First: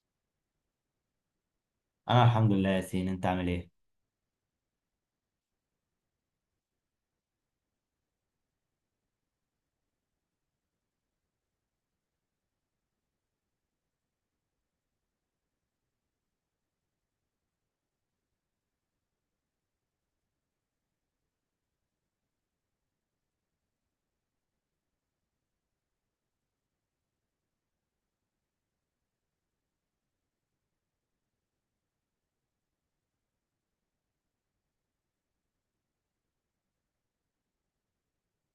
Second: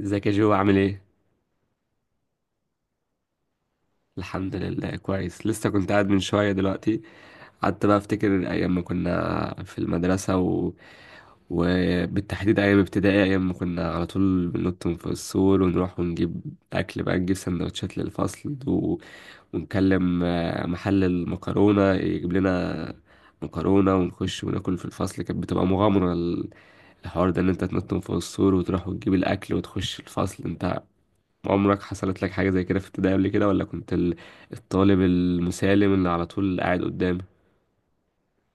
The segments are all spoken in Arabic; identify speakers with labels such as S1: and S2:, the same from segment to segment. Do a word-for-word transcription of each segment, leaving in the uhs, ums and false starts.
S1: ازيك يا جو عامل ايه؟
S2: انا الحمد لله يا سين، انت عامل ايه؟
S1: الحمد لله، كويس. لسه كنت قاعد من شوية دلوقتي. قعدت بقى افتكر ايام ما كنا في المدرسة و... وبالتحديد ايام ابتدائي، ايام ما كنا على طول بننط من فوق السور ونروح ونجيب اكل، بقى نجيب سندوتشات للفصل و... ونكلم، آه، محل المكرونة يجيب لنا مكرونة، ونخش وناكل في الفصل. كانت بتبقى مغامرة، ال- الحوار ده ان انت تنط من فوق السور وتروح وتجيب الاكل وتخش الفصل. انت عمرك حصلت لك حاجة زي كده في ابتدائي قبل كده؟ ولا كنت ال- الطالب المسالم اللي على طول قاعد قدام؟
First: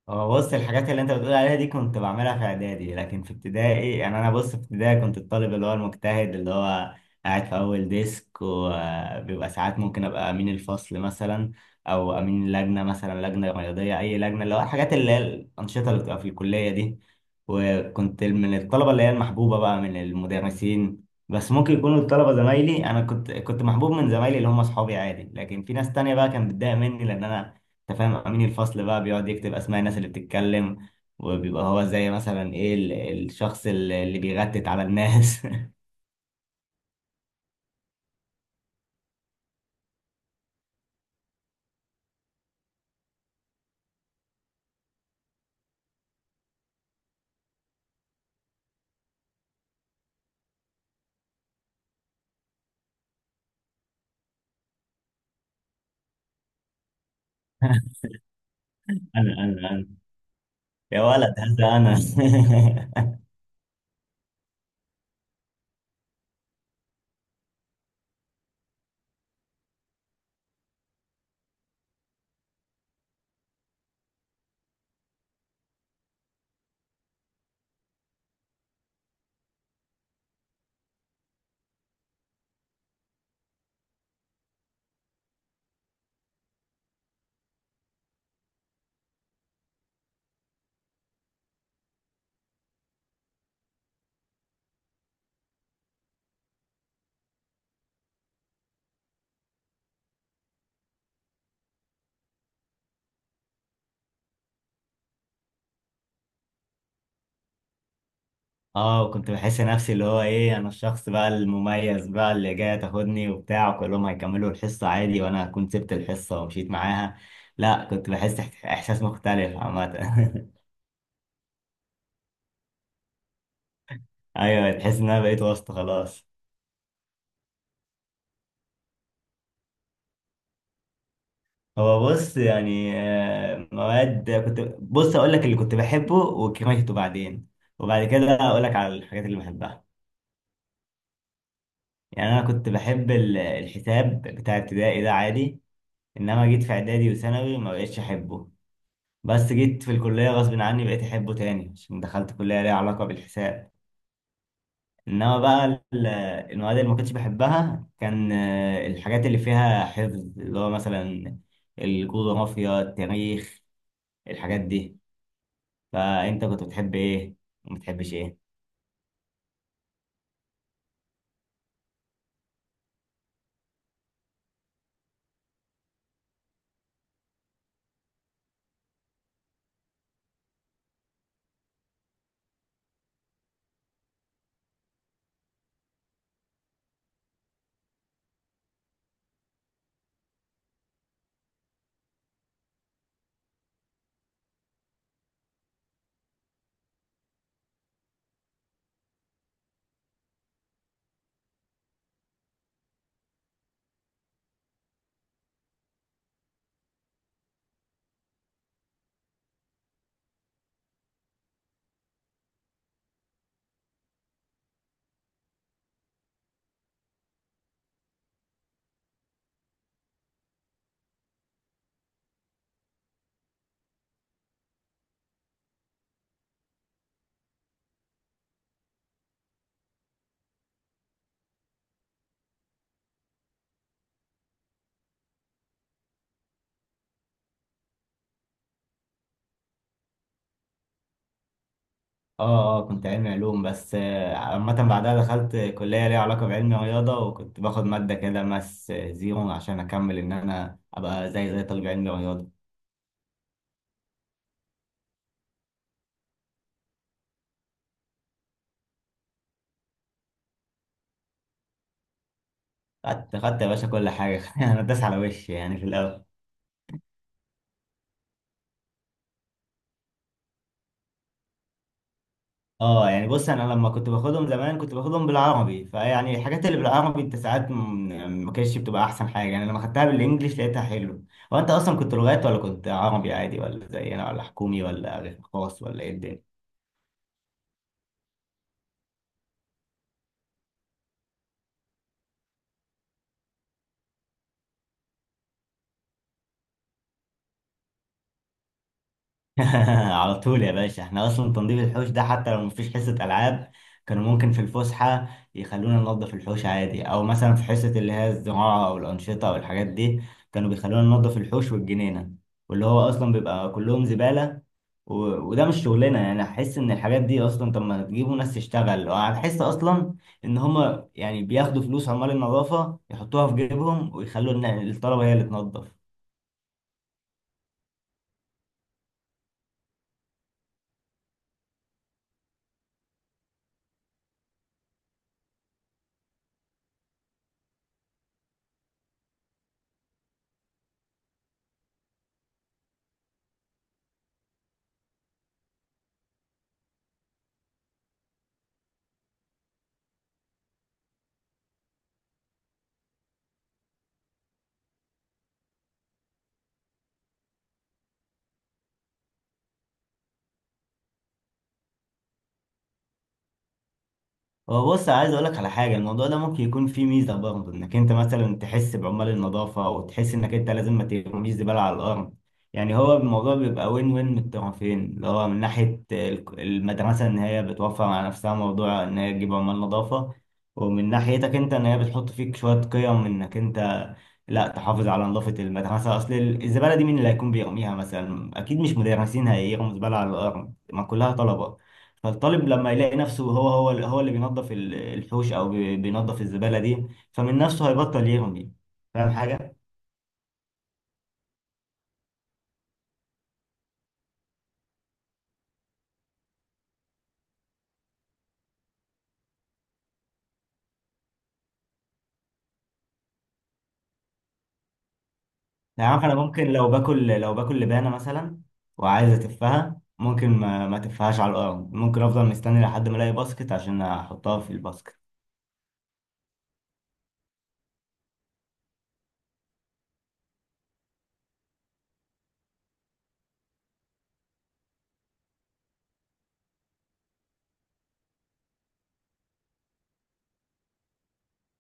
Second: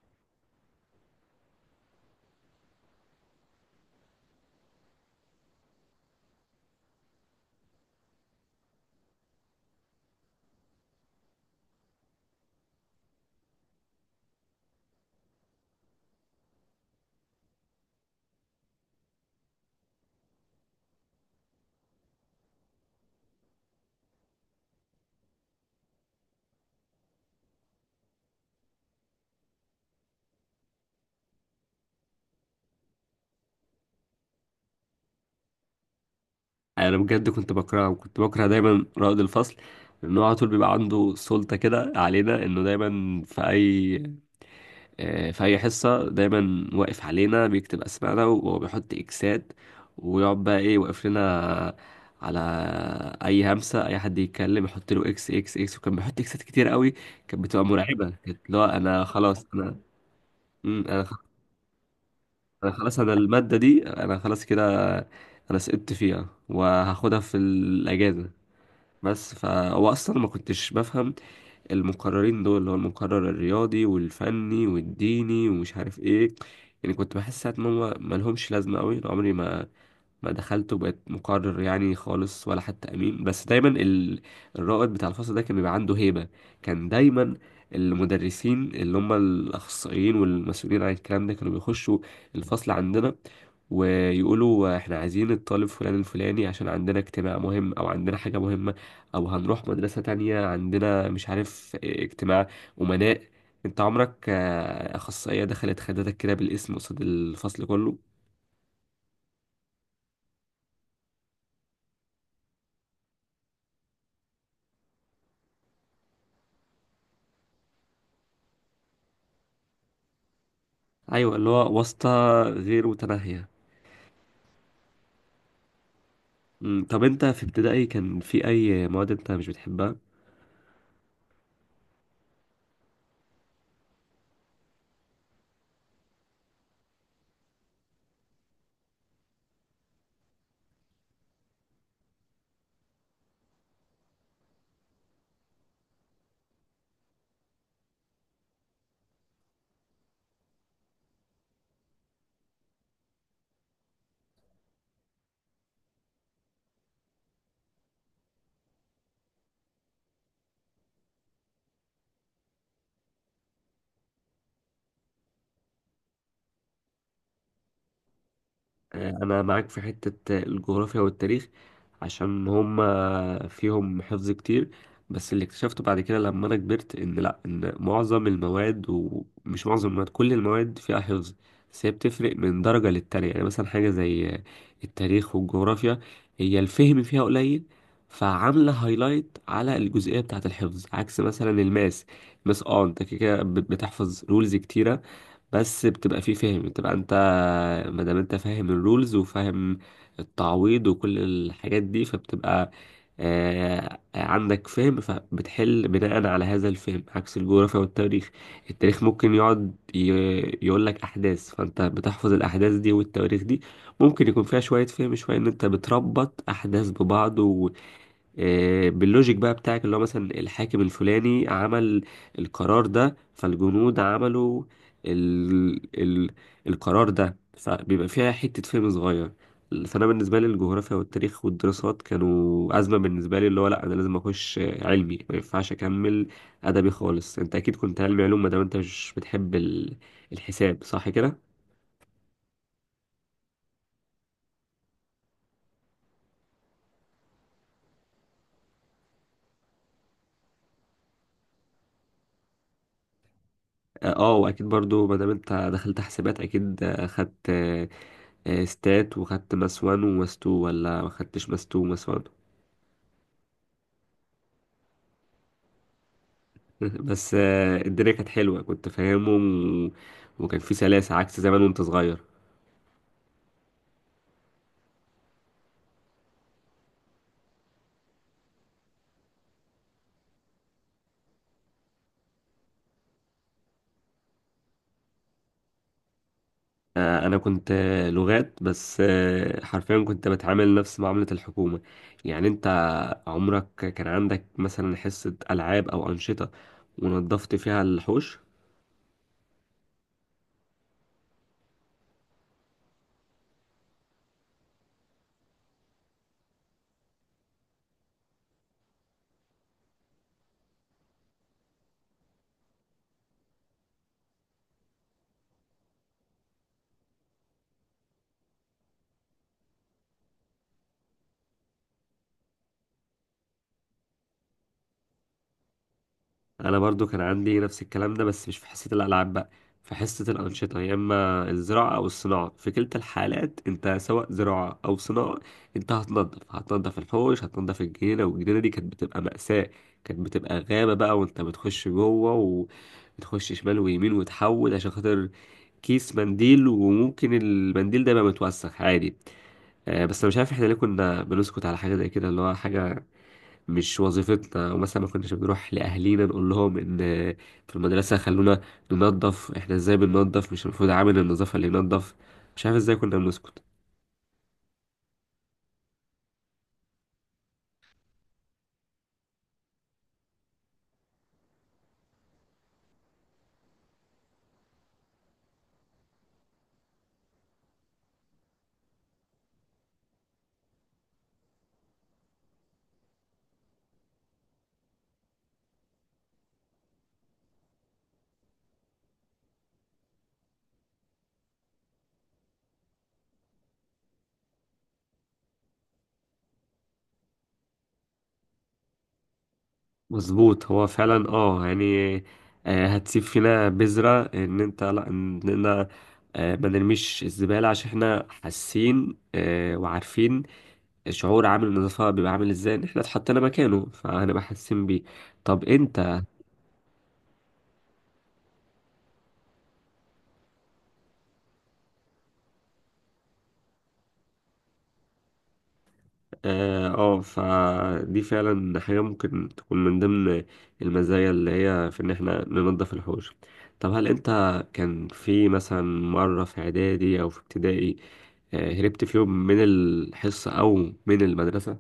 S2: هو بص الحاجات اللي انت بتقول عليها دي كنت بعملها في اعدادي، لكن في ابتدائي يعني انا، بص في ابتدائي كنت الطالب اللي هو المجتهد، اللي هو قاعد في اول ديسك، وبيبقى ساعات ممكن ابقى امين الفصل مثلا، او امين لجنه مثلا، لجنه رياضيه، اي لجنه، اللي هو الحاجات اللي هي الانشطه اللي بتبقى في الكليه دي. وكنت من الطلبه اللي هي المحبوبه بقى من المدرسين، بس ممكن يكونوا الطلبة زمايلي، أنا كنت كنت محبوب من زمايلي اللي هم أصحابي عادي، لكن في ناس تانية بقى كانت بتضايق مني لأن أنا، انت فاهم، امين الفصل بقى بيقعد يكتب اسماء الناس اللي بتتكلم، وبيبقى هو زي مثلا ايه، ال- الشخص اللي اللي بيغتت على الناس.
S1: انا بجد كنت بكرهه، وكنت بكره دايما رائد الفصل، لانه على طول بيبقى عنده سلطة كده علينا، انه دايما في اي، آه، في اي حصة دايما واقف علينا بيكتب اسمائنا وبيحط اكسات، ويقعد بقى ايه، واقف لنا على اي همسة، اي حد يتكلم يحط له اكس اكس اكس. وكان بيحط اكسات كتير قوي، كانت بتبقى مرعبة. كانت، لا انا
S2: انا
S1: خلاص،
S2: انا
S1: انا
S2: انا
S1: مم،
S2: يا
S1: انا،
S2: ولد هذا انا.
S1: انا خلاص، انا المادة دي انا خلاص كده، انا سقطت فيها وهاخدها في الاجازة. بس فهو اصلا ما كنتش بفهم المقررين دول، اللي هو المقرر الرياضي والفني والديني ومش عارف ايه. يعني كنت بحس ساعات ان هم ما لهمش لازمة قوي. عمري ما ما دخلت وبقيت مقرر يعني خالص ولا حتى امين. بس دايما ال... الرائد بتاع الفصل ده كان بيبقى عنده هيبة. كان دايما المدرسين اللي هم الاخصائيين والمسؤولين عن الكلام ده كانوا بيخشوا الفصل عندنا، ويقولوا احنا عايزين الطالب فلان الفلاني عشان عندنا اجتماع مهم، او عندنا حاجة مهمة، او هنروح مدرسة تانية، عندنا مش عارف اجتماع امناء. انت عمرك آه، اخصائية دخلت خدتك كده بالاسم قصاد الفصل كله؟
S2: اه، وكنت بحس نفسي اللي هو ايه، انا الشخص بقى المميز بقى اللي جاي تاخدني وبتاع، وكلهم هيكملوا الحصة عادي، وانا كنت سبت الحصة ومشيت معاها. لا، كنت بحس احت- احساس مختلف عامة.
S1: ايوه، اللي هو واسطة غير متناهية.
S2: ايوه، تحس ان انا بقيت وسط خلاص.
S1: أمم، طب انت في ابتدائي كان في اي مواد انت مش بتحبها؟
S2: هو بص يعني آه، مواد، كنت بص اقول لك اللي كنت بحبه وكرهته بعدين، وبعد كده اقول لك على الحاجات اللي بحبها. يعني انا كنت بحب ال- الحساب بتاع ابتدائي ده عادي، انما جيت في اعدادي وثانوي ما بقتش احبه، بس جيت في الكليه غصب عني بقيت احبه تاني عشان دخلت كليه ليها علاقه بالحساب. انما بقى ال- المواد اللي ما كنتش بحبها كان آه، الحاجات اللي فيها حفظ، اللي هو مثلا الجغرافيا، التاريخ، الحاجات دي. فانت كنت بتحب ايه وما بتحبش ايه؟
S1: آه، انا معاك في حتة الجغرافيا والتاريخ، عشان هما فيهم حفظ كتير. بس اللي اكتشفته بعد كده لما انا كبرت، ان لا، ان معظم المواد، ومش معظم المواد، كل المواد فيها حفظ. بس هي بتفرق من درجة للتانية. يعني مثلا حاجة زي التاريخ والجغرافيا، هي الفهم فيها قليل، فعاملة هايلايت على الجزئية بتاعة الحفظ، عكس مثلا الماس. الماس، اه، انت كده كده بتحفظ رولز كتيرة، بس بتبقى فيه فهم، بتبقى انت ما دام انت فاهم الرولز وفاهم التعويض وكل الحاجات دي، فبتبقى آه، عندك فهم، فبتحل بناء على هذا الفهم، عكس الجغرافيا والتاريخ. التاريخ ممكن يقعد يقول لك احداث، فانت بتحفظ الاحداث دي والتواريخ دي. ممكن يكون فيها شوية فهم، شوية ان انت بتربط احداث ببعض، آه، باللوجيك بقى بتاعك، اللي هو مثلا الحاكم الفلاني عمل القرار ده، فالجنود عملوا ال... ال... القرار ده، فبيبقى فيها حتة فهم صغير. فأنا بالنسبة لي الجغرافيا والتاريخ والدراسات كانوا أزمة بالنسبة لي، اللي هو لأ، أنا لازم أخش علمي، ما ينفعش أكمل أدبي خالص. أنت أكيد كنت علمي علوم، ما دام أنت مش بتحب ال... الحساب، صح كده؟
S2: اه اه، كنت علمي علوم، بس آه، عامة بعدها دخلت كلية ليها علاقة بعلم رياضة، وكنت باخد مادة كده ماس آه، زيرو عشان أكمل، إن أنا أبقى زي زي طالب علم رياضة.
S1: اه، آه، واكيد برضو ما دام انت دخلت حسابات، اكيد آه، خدت، آه، آه، ستات، وخدت ماس وان وماس تو، ولا ما خدتش ماس تو وماس وان؟
S2: خدت خدت يا باشا كل حاجة. أنا داس على وشي يعني في الأول.
S1: بس آه، الدنيا كانت حلوه، كنت فاهمهم و- وكان في سلاسه، عكس زمان وانت صغير.
S2: اه يعني، بص انا لما كنت باخدهم زمان كنت باخدهم بالعربي، فيعني الحاجات اللي بالعربي انت ساعات م- يعني ما كانتش بتبقى احسن حاجه، يعني لما خدتها بالانجليش لقيتها حلو. هو انت اصلا كنت لغات ولا كنت عربي عادي، ولا زي انا ولا حكومي ولا خاص، ولا ايه الدنيا؟
S1: آه، انا كنت آه، لغات، بس آه، حرفيا كنت بتعامل نفس معامله الحكومه. يعني انت عمرك كان عندك مثلا حصه العاب او انشطه ونظفت فيها الحوش؟
S2: على طول يا باشا، احنا اصلا تنظيف الحوش ده حتى لو مفيش حصة العاب، كانوا ممكن في الفسحة يخلونا ننظف الحوش عادي، او مثلا في حصة اللي هي الزراعة او الانشطة او الحاجات دي، كانوا بيخلونا ننظف الحوش والجنينة، واللي هو اصلا بيبقى كلهم زبالة. و... وده مش شغلنا، يعني احس ان الحاجات دي اصلا، طب ما تجيبوا ناس تشتغل، وهتحس اصلا ان هما يعني بياخدوا فلوس عمال النظافة يحطوها في جيبهم، ويخلوا إن الطلبة هي اللي تنظف.
S1: انا برضو كان عندي نفس الكلام ده، بس مش في حصة الالعاب بقى، في حصة الانشطة، يا اما الزراعة او الصناعة. في كلتا الحالات انت، سواء زراعة او صناعة، انت هتنضف، هتنضف الحوش، هتنضف الجنينة. والجنينة دي كانت بتبقى مأساة، كانت بتبقى غابة بقى، وانت بتخش جوه وتخش شمال ويمين وتحول عشان خاطر كيس منديل، وممكن المنديل ده يبقى متوسخ عادي. آه، بس انا مش عارف احنا ليه كنا بنسكت على حاجة زي كده، اللي هو حاجة مش وظيفتنا. ومثلا ما كناش بنروح لأهالينا نقول لهم إن في المدرسة خلونا ننظف. إحنا إزاي بننظف؟ مش المفروض عامل النظافة اللي ينظف؟ مش عارف إزاي كنا بنسكت.
S2: هو بص عايز اقول لك على حاجه، الموضوع ده ممكن يكون فيه ميزه برضه، انك انت مثلا تحس بعمال النظافه، او تحس انك انت لازم ما ترميش زباله على الارض. يعني هو الموضوع بيبقى وين وين من الطرفين، اللي هو من ناحيه ال- المدرسه، ان هي بتوفر على نفسها موضوع ان هي تجيب عمال نظافه، ومن ناحيتك انت ان هي بتحط فيك شويه قيم، انك انت لا، تحافظ على نظافه المدرسه، اصل الزباله دي مين اللي هيكون بيرميها؟ مثلا اكيد مش مدرسين هيرموا زباله على الارض، ما كلها طلبه. فالطالب لما يلاقي نفسه هو هو هو اللي بينظف ال- الحوش او بي- بينظف الزبالة دي، فمن نفسه هيبطل يرمي. فاهم حاجة؟
S1: مظبوط، هو فعلا، اه يعني، آه، هتسيب فينا بذرة إن أنت، لأ، إننا آه، ما نرميش الزبالة، عشان إحنا حاسين آه، وعارفين شعور عامل النظافة بيبقى عامل إزاي. إن إحنا اتحطينا مكانه، فهنبقى حاسين بيه. طب
S2: يعني
S1: أنت،
S2: عارف انا ممكن لو باكل، لو باكل لبانة مثلا وعايز اتفها، ممكن ما, ما تفهاش على الارض، ممكن افضل مستني لحد ما الاقي باسكت عشان احطها في الباسكت.
S1: اه، آه، فدي فعلا حاجة ممكن تكون من ضمن المزايا اللي هي في ان احنا ننظف الحوش. طب هل انت كان في مثلا مرة في اعدادي او في ابتدائي آه، هربت في يوم من الحصة او من المدرسة؟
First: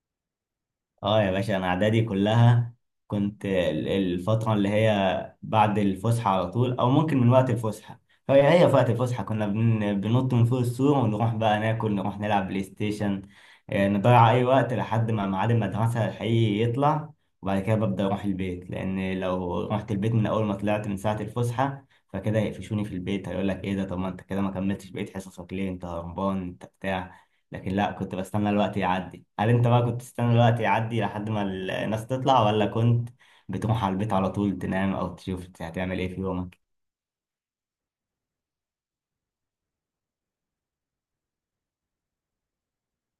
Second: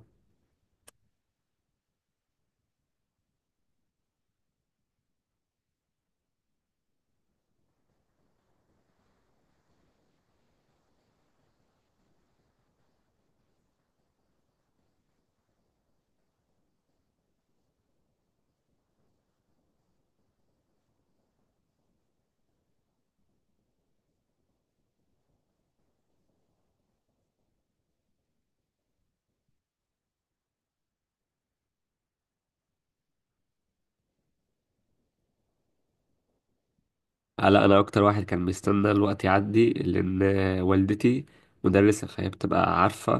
S2: اه يا باشا، انا اعدادي كلها كنت ال- الفتره اللي هي بعد الفسحه على طول، او ممكن من وقت الفسحه، هي هي في وقت الفسحه كنا بن- بننط من فوق السور ونروح بقى ناكل، نروح نلعب بلاي ستيشن، آه، نضيع اي وقت لحد ما ميعاد المدرسه الحقيقي يطلع، وبعد كده ببدا اروح البيت، لان لو رحت البيت من اول ما طلعت من ساعه الفسحه فكده هيقفشوني في البيت، هيقول لك ايه ده، طب ما انت كده ما كملتش بقيت حصصك ليه، انت هربان، انت بتاع. لكن لا، كنت بستنى الوقت يعدي. هل انت بقى كنت تستنى الوقت يعدي لحد ما الناس تطلع، ولا كنت بتروح على البيت على طول تنام، او تشوف هتعمل ايه في يومك؟
S1: آه، لا، انا اكتر واحد كان بيستنى الوقت يعدي، لان والدتي مدرسة، فهي بتبقى عارفة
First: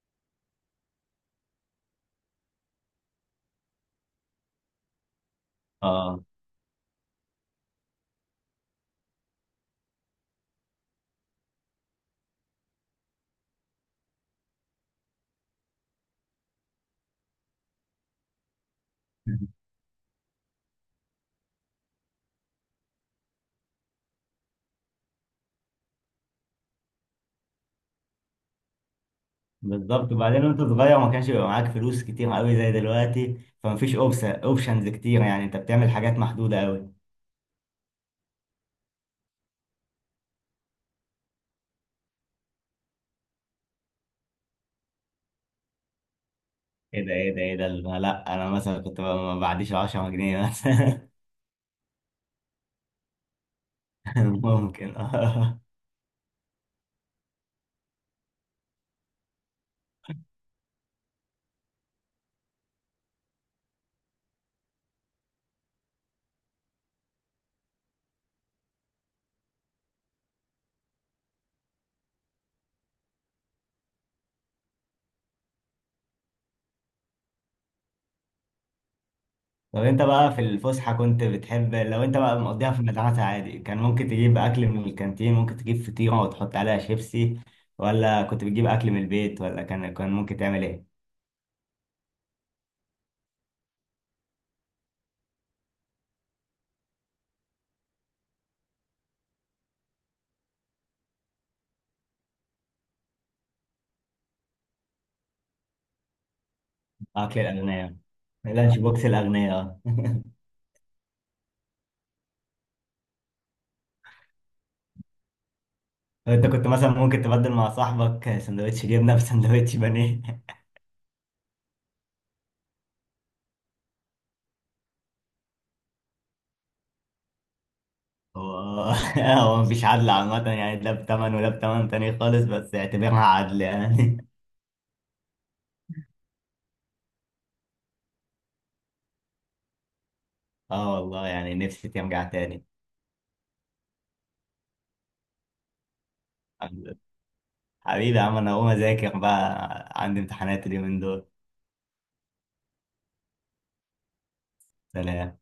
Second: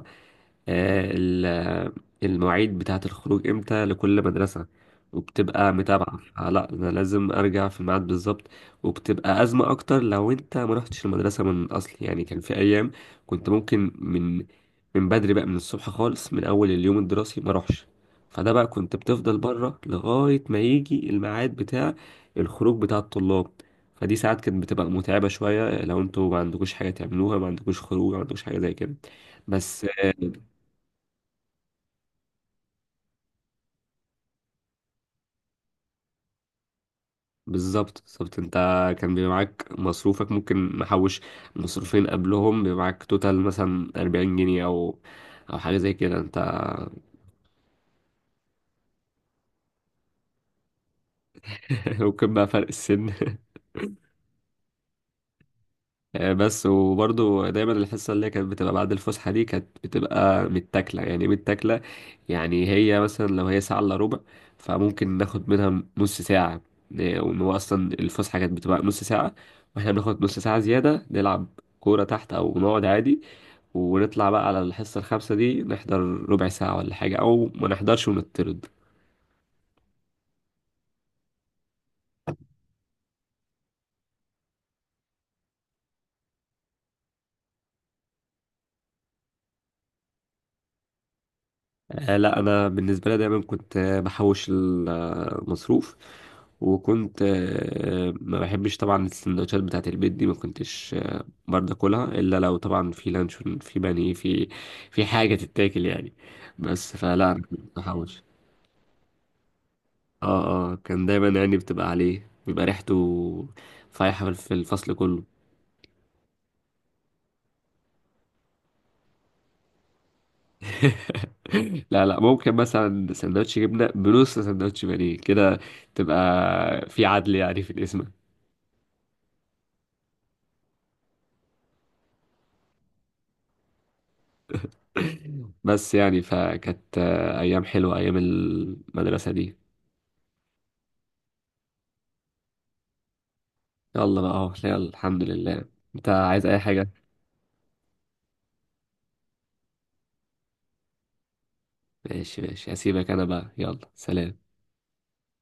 S1: آه، ال- المواعيد بتاعة الخروج امتى لكل مدرسة، وبتبقى متابعة.
S2: اه.
S1: فلا، انا لازم ارجع في الميعاد بالظبط. وبتبقى ازمة اكتر لو انت ما رحتش المدرسة من الاصل. يعني كان في ايام كنت ممكن من من بدري بقى، من الصبح خالص، من اول اليوم الدراسي ما اروحش. فده بقى كنت بتفضل بره لغاية ما يجي الميعاد بتاع الخروج بتاع الطلاب. فدي ساعات كانت بتبقى متعبة شوية، لو انتوا ما عندكوش حاجة تعملوها، ما عندكوش خروج، ما عندكوش حاجة زي كده. بس
S2: بالظبط، وبعدين وانت صغير ما كانش بيبقى معاك فلوس كتير قوي زي دلوقتي، فمفيش اوبشنز كتير، يعني انت بتعمل حاجات محدودة قوي.
S1: بالظبط، بالظبط. انت كان بيبقى معاك مصروفك، ممكن محوش مصروفين قبلهم، بيبقى معاك توتال مثلا أربعين جنيه، او او حاجه زي كده انت.
S2: ايه ده ايه ده ايه ده لا، انا مثلا كنت ب- ما بعديش عشرة جنيه مثلا.
S1: ممكن بقى فرق السن.
S2: ممكن.
S1: آه، بس وبرضو دايما الحصه اللي هي كانت بتبقى بعد الفسحه دي كانت بتبقى متاكله. يعني إيه متاكله؟ يعني هي مثلا لو هي ساعه الا ربع، فممكن ناخد منها نص ساعه. آه، وان هو اصلا الفسحه كانت بتبقى نص ساعه، واحنا بناخد نص ساعه زياده نلعب كوره تحت او نقعد عادي، ونطلع بقى على الحصة الخامسة دي نحضر ربع ساعة ولا حاجة، أو ما نحضرش ونطرد.
S2: طب انت بقى في الفسحة كنت بتحب لو انت بقى مقضيها في المدرسة عادي، كان ممكن تجيب اكل من الكانتين، ممكن تجيب فطيرة وتحط عليها شيبسي، ولا كنت بتجيب اكل من البيت، ولا كان كان ممكن تعمل ايه؟
S1: آه لا، أنا بالنسبة لي دايما كنت آه، بحوش المصروف، وكنت آه، ما بحبش طبعا السندوتشات بتاعة البيت دي. ما كنتش آه، برضه اكلها الا لو طبعا في لانشون، في بانيه، في في حاجه تتاكل يعني. بس فلا،
S2: اكل
S1: أنا كنت
S2: الاغنياء،
S1: بحوش.
S2: اللانش بوكس الاغنياء، اه.
S1: اه اه، كان دايما يعني بتبقى عليه، بيبقى ريحته فايحه في الفصل كله.
S2: انت كنت مثلا ممكن تبدل مع صاحبك سندوتش جبنة بسندوتش بانيه؟
S1: لا لا، ممكن مثلا سندوتش جبنة بنص سندوتش بانيه كده، تبقى في عدل يعني في الاسم.
S2: هو، هو مفيش عدل عامة يعني، ده بتمن وده بتمن تاني خالص، بس اعتبرها عدل يعني.
S1: بس يعني، فكانت آه، أيام حلوة أيام المدرسة دي.
S2: اه والله، يعني نفسي ترجع تاني.
S1: يلا بقى، أهو، يلا، الحمد لله. أنت عايز أي حاجة؟
S2: حبيبي يا عم، انا هقوم اذاكر بقى، عندي امتحانات اليومين دول.
S1: ماشي ماشي، هسيبك أنا بقى. يلا، سلام.
S2: سلام.